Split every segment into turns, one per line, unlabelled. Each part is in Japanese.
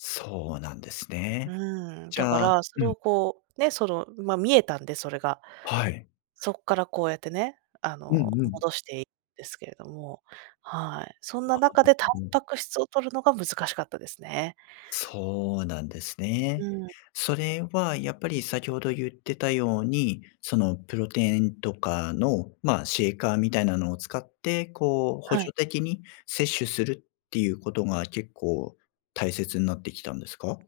そうなんです
う
ね。
ーん、
じ
だか
ゃあ
らそ
う
れ
ん。
をこうね、その、ま、見えたんで、それが。
はい。
そっからこうやってね、あ
う
の、
ん、うん。
戻していですけども、はい、そん
な
な
る
中でタン
ほど。
パク質をとるのが難しかったですね。
そうなんです
う
ね。
ん。
それはやっぱり先ほどゆってたように、その、プロテインとかの、まあ、シェイカーみたいなのを使って、こう補
は
助
い。
的に摂取するってゆうことが結構大切になってきたんですか？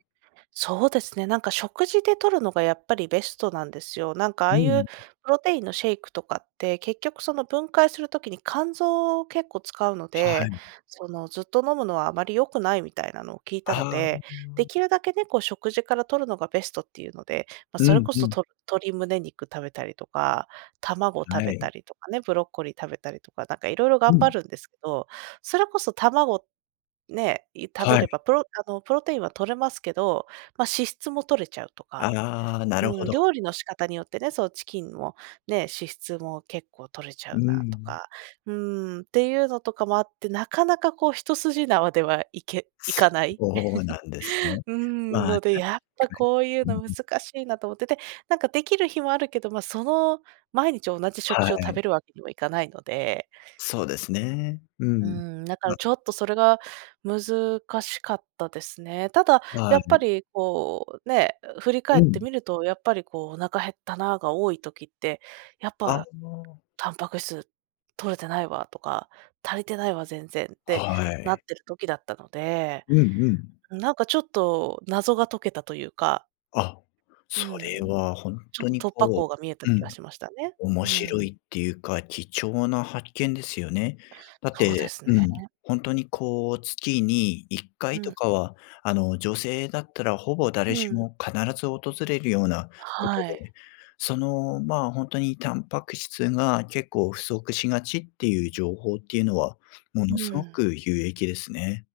そうですね。なんか食事でとるのがやっぱりベストなんですよ。なんかあ
う
あいう
ん。
プロテインのシェイクとかって、結局その、分解する時に肝臓を結構使うの
はは
で、
い。
その、ずっと飲むのはあまり良くないみたいなのを聞いた
あ
の
あ、う
で、
ー
で
ん。
きるだけね、こう食事からとるのがベストっていうので、ま、
う
それ
ん、
こ
う
そ
ん。
と鶏胸肉食べたりとか卵
は
食べ
い。
たりとかね、ブロッコリー食べたりとかなんか色々
う
頑張
ん。
るんですけど、それこそ卵、ね、い食
は
べれ
い。
ばプロあの、プロテインはとれますけど、ま、脂質もとれちゃうとか、
ああ、なるほ
うん、
ど。
料理の仕方によってね、その、チキンもね、脂質も結構とれちゃ
う
うなと
ん。
か、うーんっていうのとかもあって、なかなかこう一筋縄ではいけい
そ
かない。
うなんですね。
うーん、
まあ、
ので
確
やっ
か
ぱこういう
に。
の難
うん。
しいなと思ってて、なんかできる日もあるけど、ま、その、毎日同じ食
は
事を食
い。
べるわけにはいかないので
そうですね、う
う
ん。
ーん、だから
な
ちょっとそれが難しかったですね。ただ
は
やっぱ
い。
りこう、う、ね、う、振り
う
返って
ん。
みるとやっぱりこう、お腹減ったなが多い時って、「やっ
あ
ぱ、
あ。
タンパク質とれてないわ」とか、「足りてないわ、全然」って
は
なっ
い。
てる時だったので、
うん、うん。
ん、なんかちょっと謎が解けたとゆうか
あ、
う
そ
んう
れ
ん、
はほん
ちょ
と
っ
に
と突破
こ
口が見えた
う、う
気が
ん、
しましたね、う
面
ー
白
ん。
いっていうか、貴重な発見ですよね。だっ
そうで
て、
す
うん、
ね。
ほんとにこう、月にいっか
う
いと
ん。
かは、あの、女性だったらほぼ誰
う
し
ん。
も必ず訪れるようなこと
は
で
い。
ね、その、まあ、ほんとにタンパク質が結構不足しがちっていう情報っていうのはも
う
のすご
ん。
く有益ですね。